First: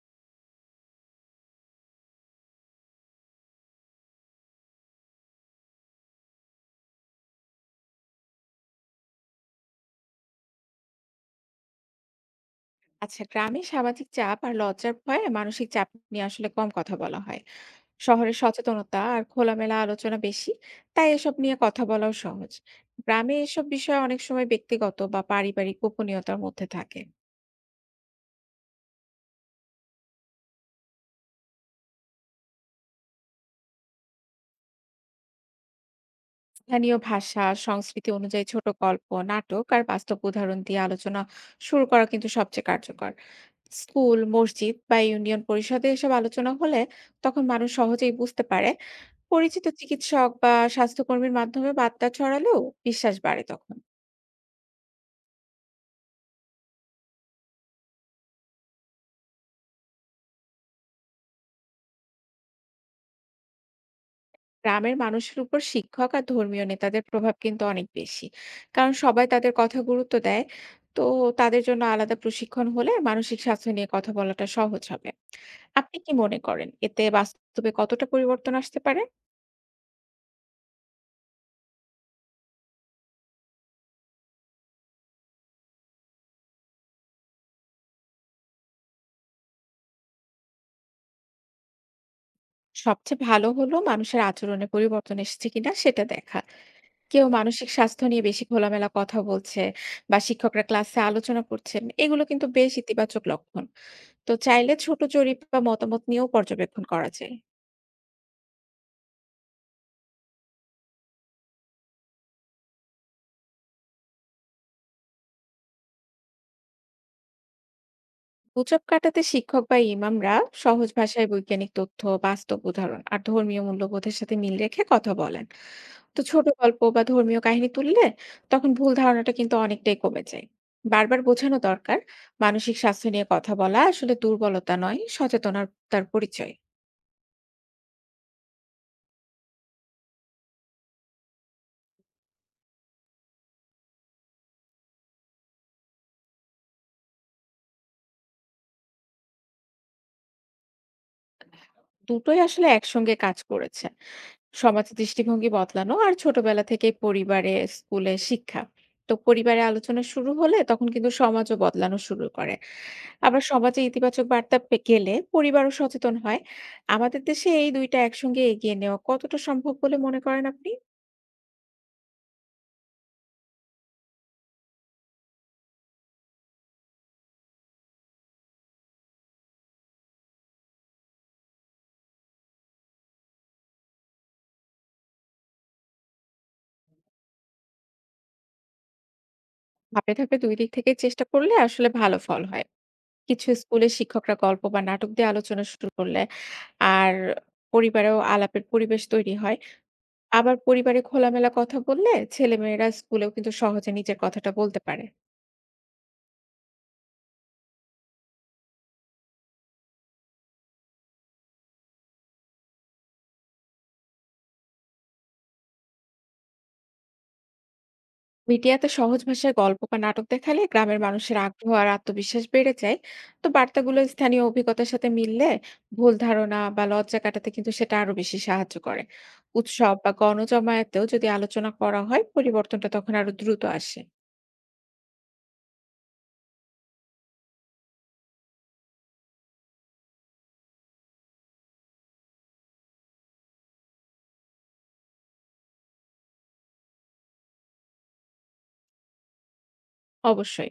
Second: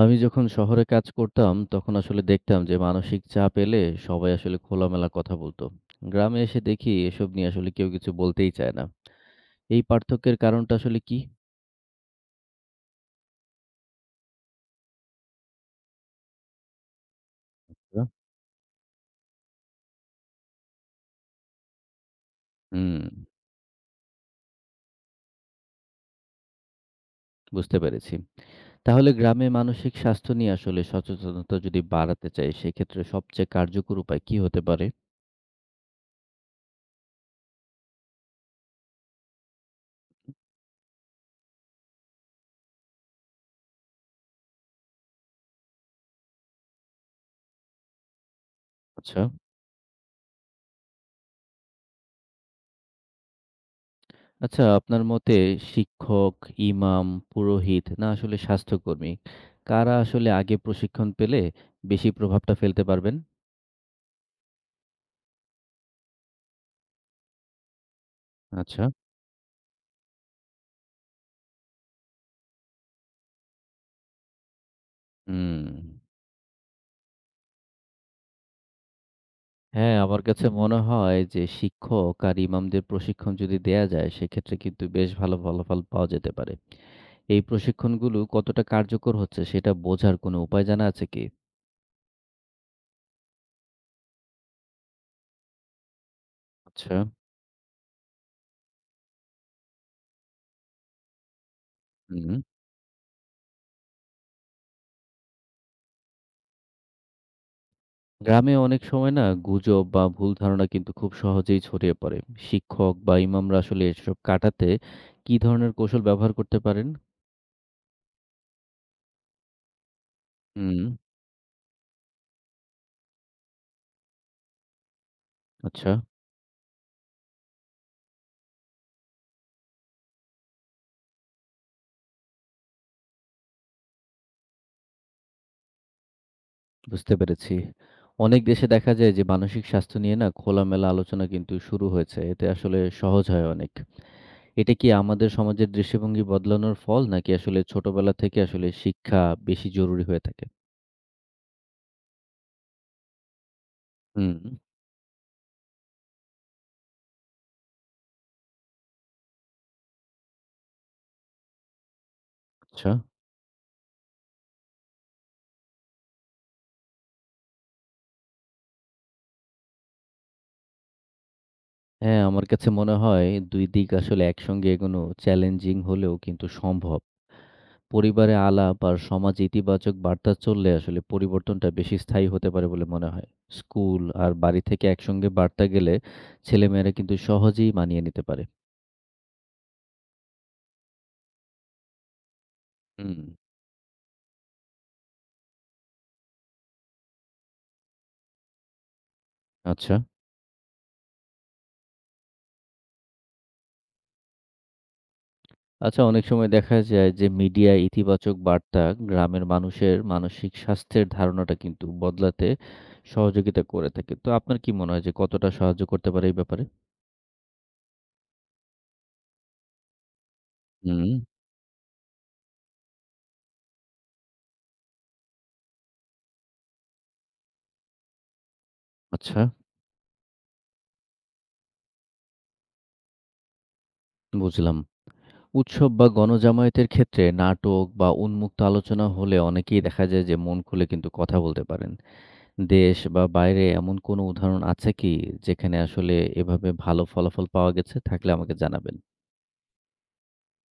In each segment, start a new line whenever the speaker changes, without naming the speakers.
আমি যখন শহরে কাজ করতাম তখন আসলে দেখতাম যে মানসিক চাপ এলে সবাই আসলে খোলামেলা কথা বলতো। গ্রামে এসে দেখি এসব নিয়ে আসলে কেউ কিছু বলতেই চায় না। এই পার্থক্যের কারণটা আসলে কি?
আচ্ছা, গ্রামে সামাজিক চাপ আর লজ্জার ভয়ে মানসিক চাপ নিয়ে আসলে কম কথা বলা হয়।
হ্যাঁ।
শহরে সচেতনতা আর খোলামেলা আলোচনা বেশি, তাই এসব নিয়ে কথা বলাও সহজ।
হুম।
গ্রামে এসব বিষয় অনেক সময় ব্যক্তিগত বা পারিবারিক গোপনীয়তার মধ্যে থাকে।
বুঝতে পেরেছি। তাহলে গ্রামে মানসিক স্বাস্থ্য নিয়ে আসলে সচেতনতা যদি বাড়াতে চাই সেক্ষেত্রে সবচেয়ে কার্যকর উপায় কি হতে পারে?
স্থানীয় ভাষা সংস্কৃতি অনুযায়ী ছোট গল্প নাটক আর বাস্তব উদাহরণ দিয়ে আলোচনা শুরু করা কিন্তু সবচেয়ে কার্যকর। স্কুল মসজিদ বা ইউনিয়ন পরিষদে এসব আলোচনা হলে তখন মানুষ সহজেই বুঝতে পারে।
আচ্ছা।
পরিচিত চিকিৎসক বা স্বাস্থ্যকর্মীর মাধ্যমে বার্তা ছড়ালেও বিশ্বাস বাড়ে তখন।
আচ্ছা, আপনার মতে শিক্ষক, ইমাম, পুরোহিত না আসলে স্বাস্থ্যকর্মী, কারা আসলে আগে প্রশিক্ষণ পেলে বেশি প্রভাবটা ফেলতে পারবেন?
গ্রামের মানুষের উপর শিক্ষক আর ধর্মীয় নেতাদের প্রভাব কিন্তু অনেক বেশি,
আচ্ছা।
কারণ সবাই তাদের কথা গুরুত্ব দেয়। তো তাদের জন্য আলাদা প্রশিক্ষণ হলে মানসিক স্বাস্থ্য নিয়ে কথা বলাটা সহজ হবে।
হুম।
আপনি কি মনে করেন এতে বাস্তবে কতটা পরিবর্তন আসতে পারে?
হ্যাঁ, আমার কাছে মনে হয় যে শিক্ষক আর ইমামদের প্রশিক্ষণ যদি দেয়া যায় সেক্ষেত্রে কিন্তু বেশ ভালো ফলাফল পাওয়া যেতে পারে। এই প্রশিক্ষণগুলো কতটা কার্যকর হচ্ছে সেটা বোঝার কোনো উপায় জানা আছে কি?
সবচেয়ে ভালো হলো মানুষের আচরণে পরিবর্তন এসেছে কিনা সেটা দেখা।
আচ্ছা।
কেউ মানসিক স্বাস্থ্য নিয়ে বেশি খোলামেলা কথা বলছে বা শিক্ষকরা ক্লাসে আলোচনা করছেন, এগুলো
হুম।
কিন্তু বেশ ইতিবাচক লক্ষণ। তো চাইলে ছোট জরিপ বা মতামত নিয়েও পর্যবেক্ষণ করা যায়।
গ্রামে অনেক সময় না গুজব বা ভুল ধারণা কিন্তু খুব সহজেই ছড়িয়ে পড়ে। শিক্ষক বা ইমামরা আসলে এসব কাটাতে কি ধরনের কৌশল ব্যবহার করতে পারেন?
গুজব কাটাতে শিক্ষক বা ইমামরা
হুম।
সহজ ভাষায় বৈজ্ঞানিক তথ্য, বাস্তব উদাহরণ আর ধর্মীয় মূল্যবোধের সাথে মিল রেখে কথা বলেন।
আচ্ছা।
তো ছোট গল্প বা ধর্মীয় কাহিনী তুললে তখন ভুল ধারণাটা কিন্তু অনেকটাই কমে যায়। বারবার বোঝানো দরকার, মানসিক স্বাস্থ্য নিয়ে কথা বলা আসলে দুর্বলতা নয়, সচেতনতার পরিচয়।
বুঝতে পেরেছি। অনেক দেশে দেখা যায় যে মানসিক স্বাস্থ্য নিয়ে না খোলামেলা আলোচনা কিন্তু শুরু হয়েছে। এতে আসলে সহজ হয় অনেক। এটা কি আমাদের সমাজের দৃষ্টিভঙ্গি বদলানোর ফল নাকি আসলে ছোটবেলা থেকে আসলে শিক্ষা বেশি জরুরি হয়ে থাকে?
দুটোই আসলে একসঙ্গে কাজ করেছে।
হুম,
সমাজ দৃষ্টিভঙ্গি বদলানো আর ছোটবেলা থেকেই পরিবারে, স্কুলে শিক্ষা। তো পরিবারে আলোচনা শুরু হলে তখন কিন্তু সমাজও বদলানো শুরু করে।
আচ্ছা।
আবার সমাজে ইতিবাচক বার্তা পে গেলে পরিবারও সচেতন হয়। আমাদের দেশে এই ২ টা একসঙ্গে এগিয়ে নেওয়া কতটা সম্ভব বলে মনে করেন আপনি?
হ্যাঁ, আমার কাছে মনে হয় ২ দিক আসলে একসঙ্গে এগোনো চ্যালেঞ্জিং হলেও কিন্তু সম্ভব। পরিবারে আলাপ আর সমাজে ইতিবাচক বার্তা চললে আসলে পরিবর্তনটা বেশি স্থায়ী হতে পারে বলে মনে হয়। স্কুল আর বাড়ি থেকে একসঙ্গে বার্তা গেলে ছেলেমেয়েরা কিন্তু সহজেই মানিয়ে নিতে পারে।
ধাপে, ধাপে ২ দিক থেকে চেষ্টা করলে আসলে ভালো ফল হয়।
হুম।
কিছু স্কুলে শিক্ষকরা গল্প বা নাটক দিয়ে আলোচনা শুরু করলে আর পরিবারেও আলাপের পরিবেশ তৈরি হয়।
আচ্ছা।
আবার পরিবারে খোলামেলা কথা বললে ছেলেমেয়েরা স্কুলেও কিন্তু সহজে নিজের কথাটা বলতে পারে।
আচ্ছা, অনেক সময় দেখা যায় যে মিডিয়ায় ইতিবাচক বার্তা গ্রামের মানুষের মানসিক স্বাস্থ্যের ধারণাটা কিন্তু বদলাতে সহযোগিতা করে থাকে। তো আপনার কি মনে হয় যে কতটা সাহায্য করতে পারে এই ব্যাপারে?
মিডিয়াতে সহজ ভাষায় গল্প বা নাটক দেখালে গ্রামের
হুম।
মানুষের আগ্রহ আর আত্মবিশ্বাস বেড়ে যায়। তো বার্তাগুলো স্থানীয় অভিজ্ঞতার সাথে মিললে ভুল ধারণা বা লজ্জা কাটাতে কিন্তু সেটা আরো বেশি সাহায্য করে।
আচ্ছা,
উৎসব বা গণজমায়েতেও যদি আলোচনা করা হয় পরিবর্তনটা তখন আরো দ্রুত আসে।
বুঝলাম। উৎসব বা গণজামায়াতের ক্ষেত্রে নাটক বা উন্মুক্ত আলোচনা হলে অনেকেই দেখা যায় যে মন খুলে কিন্তু কথা বলতে পারেন। দেশ বা বাইরে এমন কোনো উদাহরণ আছে কি যেখানে আসলে এভাবে ভালো ফলাফল পাওয়া গেছে? থাকলে আমাকে জানাবেন।
অবশ্যই,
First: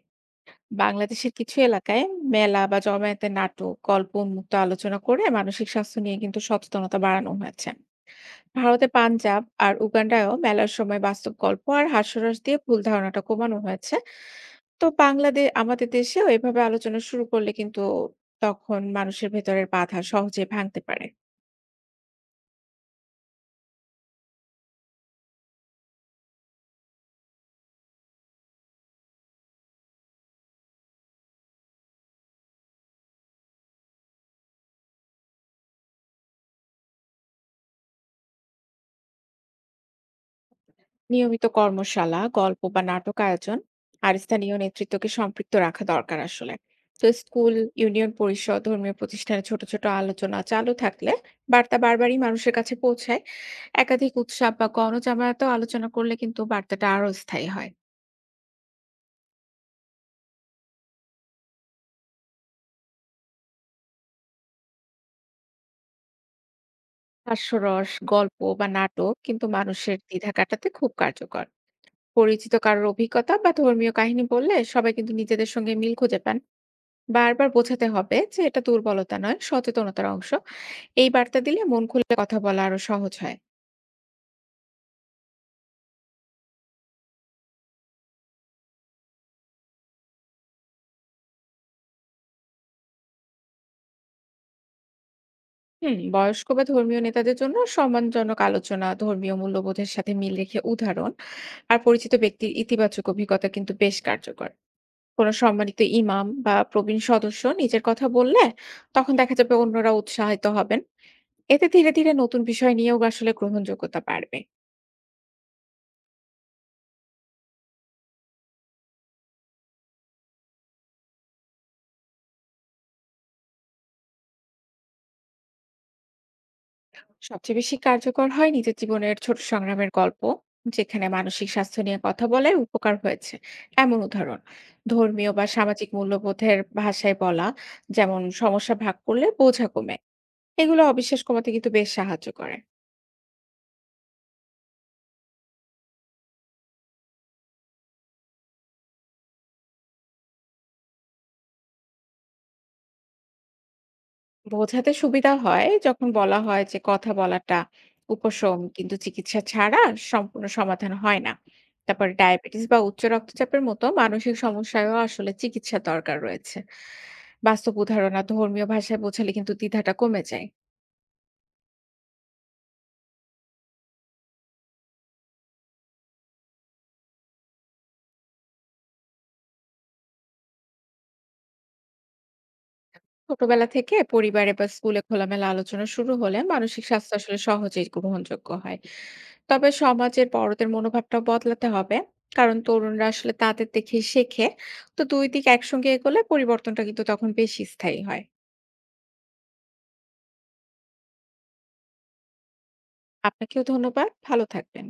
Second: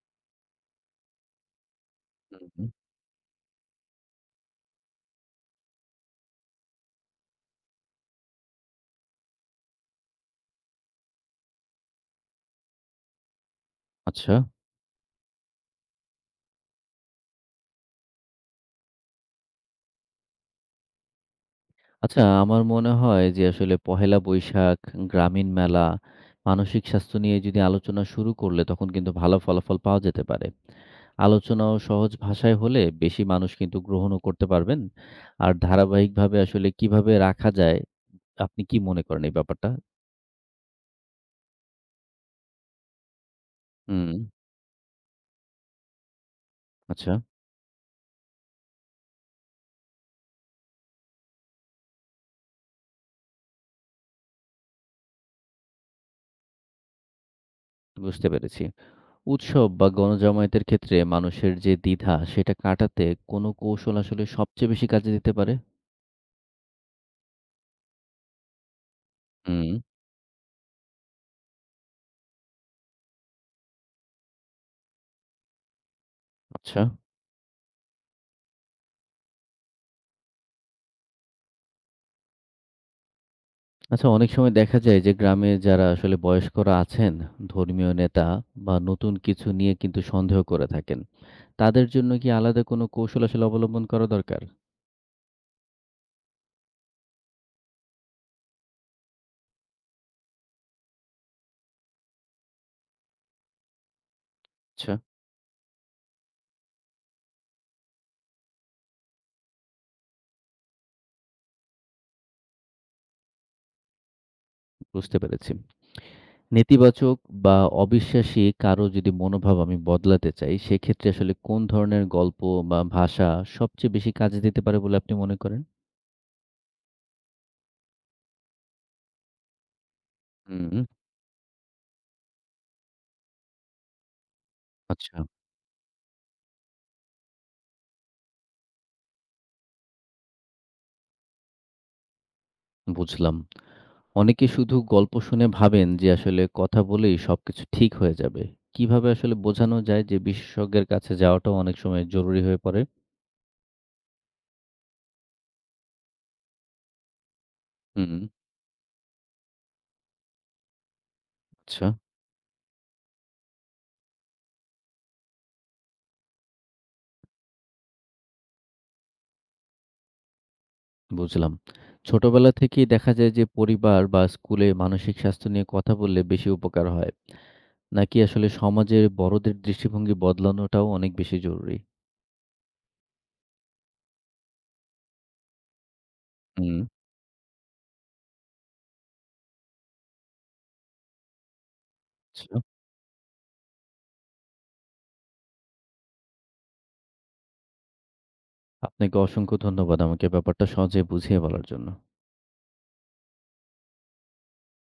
বাংলাদেশের কিছু এলাকায়
হুম,
মেলা
হুম।
বা জমায়েতে নাটক গল্প উন্মুক্ত আলোচনা করে মানসিক স্বাস্থ্য নিয়ে কিন্তু সচেতনতা বাড়ানো হয়েছে। ভারতে পাঞ্জাব আর উগান্ডায়ও মেলার সময় বাস্তব গল্প আর হাস্যরস দিয়ে ভুল ধারণাটা কমানো হয়েছে।
আচ্ছা।
তো বাংলাদেশ আমাদের দেশেও এভাবে আলোচনা শুরু করলে কিন্তু তখন মানুষের ভেতরের বাধা সহজে ভাঙতে পারে।
আচ্ছা, আমার মনে হয় যে আসলে পহেলা বৈশাখ, গ্রামীণ মেলা, মানসিক স্বাস্থ্য নিয়ে যদি আলোচনা শুরু করলে তখন কিন্তু ভালো ফলাফল পাওয়া যেতে পারে। আলোচনাও সহজ ভাষায় হলে বেশি মানুষ কিন্তু গ্রহণও করতে পারবেন। আর ধারাবাহিকভাবে আসলে কিভাবে রাখা যায়, আপনি কি মনে করেন এই ব্যাপারটা?
নিয়মিত কর্মশালা গল্প বা নাটক আয়োজন
হুম,
আর স্থানীয় নেতৃত্বকে সম্পৃক্ত রাখা দরকার আসলে। তো
আচ্ছা,
স্কুল ইউনিয়ন পরিষদ ধর্মীয় প্রতিষ্ঠানে ছোট ছোট আলোচনা চালু থাকলে বার্তা বারবারই মানুষের কাছে পৌঁছায়। একাধিক উৎসব বা গণজামায়াতেও আলোচনা করলে কিন্তু বার্তাটা আরো স্থায়ী হয়।
বুঝতে পেরেছি। উৎসব বা গণজামায়াতের ক্ষেত্রে মানুষের যে দ্বিধা, সেটা কাটাতে কোন কৌশল আসলে সবচেয়ে বেশি কাজে দিতে পারে?
হাস্যরস, গল্প বা নাটক কিন্তু
হুম,
মানুষের দ্বিধা কাটাতে খুব কার্যকর। পরিচিত কারোর অভিজ্ঞতা বা ধর্মীয় কাহিনী বললে সবাই কিন্তু নিজেদের সঙ্গে মিল খুঁজে পান।
আচ্ছা।
বারবার বোঝাতে হবে যে এটা দুর্বলতা নয়, সচেতনতার অংশ। এই বার্তা দিলে মন খুলে কথা বলা আরো সহজ হয়।
আচ্ছা, অনেক সময় দেখা যায় যে গ্রামে যারা আসলে বয়স্করা আছেন, ধর্মীয় নেতা বা নতুন কিছু নিয়ে কিন্তু সন্দেহ করে থাকেন, তাদের জন্য কি আলাদা কোনো কৌশল আসলে অবলম্বন করা দরকার?
হুম, বয়স্ক বা ধর্মীয় নেতাদের জন্য সম্মানজনক আলোচনা, ধর্মীয় মূল্যবোধের সাথে মিল রেখে উদাহরণ আর পরিচিত ব্যক্তির ইতিবাচক অভিজ্ঞতা কিন্তু বেশ কার্যকর।
আচ্ছা।
কোনো সম্মানিত ইমাম বা প্রবীণ সদস্য নিজের কথা বললে তখন দেখা যাবে অন্যরা উৎসাহিত হবেন। এতে ধীরে ধীরে নতুন বিষয় নিয়েও আসলে গ্রহণযোগ্যতা বাড়বে।
বুঝতে পেরেছি। নেতিবাচক বা অবিশ্বাসী কারো যদি মনোভাব আমি বদলাতে চাই সেক্ষেত্রে আসলে কোন ধরনের গল্প বা ভাষা সবচেয়ে বেশি কাজে দিতে পারে বলে আপনি মনে করেন?
সবচেয়ে বেশি কার্যকর হয় নিজের জীবনের ছোট সংগ্রামের গল্প,
হুম।
যেখানে মানসিক স্বাস্থ্য নিয়ে কথা বলে উপকার হয়েছে এমন উদাহরণ।
আচ্ছা।
ধর্মীয় বা সামাজিক মূল্যবোধের ভাষায় বলা, যেমন সমস্যা ভাগ করলে বোঝা কমে, এগুলো অবিশ্বাস কমাতে কিন্তু বেশ সাহায্য করে।
বুঝলাম। অনেকে শুধু গল্প শুনে ভাবেন যে আসলে কথা বলেই সবকিছু ঠিক হয়ে যাবে। কিভাবে আসলে বোঝানো যায় যে বিশেষজ্ঞের কাছে যাওয়াটাও অনেক সময় জরুরি হয়ে পড়ে?
বোঝাতে সুবিধা হয় যখন বলা হয় যে কথা বলাটা
হুম,
উপশম, কিন্তু চিকিৎসা ছাড়া সম্পূর্ণ সমাধান হয় না।
আচ্ছা,
তারপর ডায়াবেটিস বা উচ্চ রক্তচাপের মতো মানসিক সমস্যায়ও আসলে চিকিৎসা দরকার রয়েছে। বাস্তব উদাহরণ আর ধর্মীয় ভাষায় বোঝালে কিন্তু দ্বিধাটা কমে যায়।
বুঝলাম। ছোটবেলা থেকেই দেখা যায় যে পরিবার বা স্কুলে মানসিক স্বাস্থ্য নিয়ে কথা বললে বেশি উপকার হয়। নাকি আসলে সমাজের বড়দের দৃষ্টিভঙ্গি বদলানোটাও অনেক বেশি জরুরি?
ছোটবেলা থেকে পরিবারে বা স্কুলে খোলামেলা আলোচনা শুরু হলে
হুম,
মানসিক স্বাস্থ্য আসলে সহজেই গ্রহণযোগ্য হয়। তবে সমাজের বড়দের মনোভাবটা বদলাতে হবে, কারণ
আচ্ছা।
তরুণরা আসলে তাদের দেখে শেখে। তো দুই দিক একসঙ্গে এগোলে পরিবর্তনটা কিন্তু তখন বেশি স্থায়ী হয়।
আপনাকে অসংখ্য ধন্যবাদ আমাকে ব্যাপারটা সহজে বুঝিয়ে বলার জন্য।
আপনাকেও ধন্যবাদ, ভালো থাকবেন।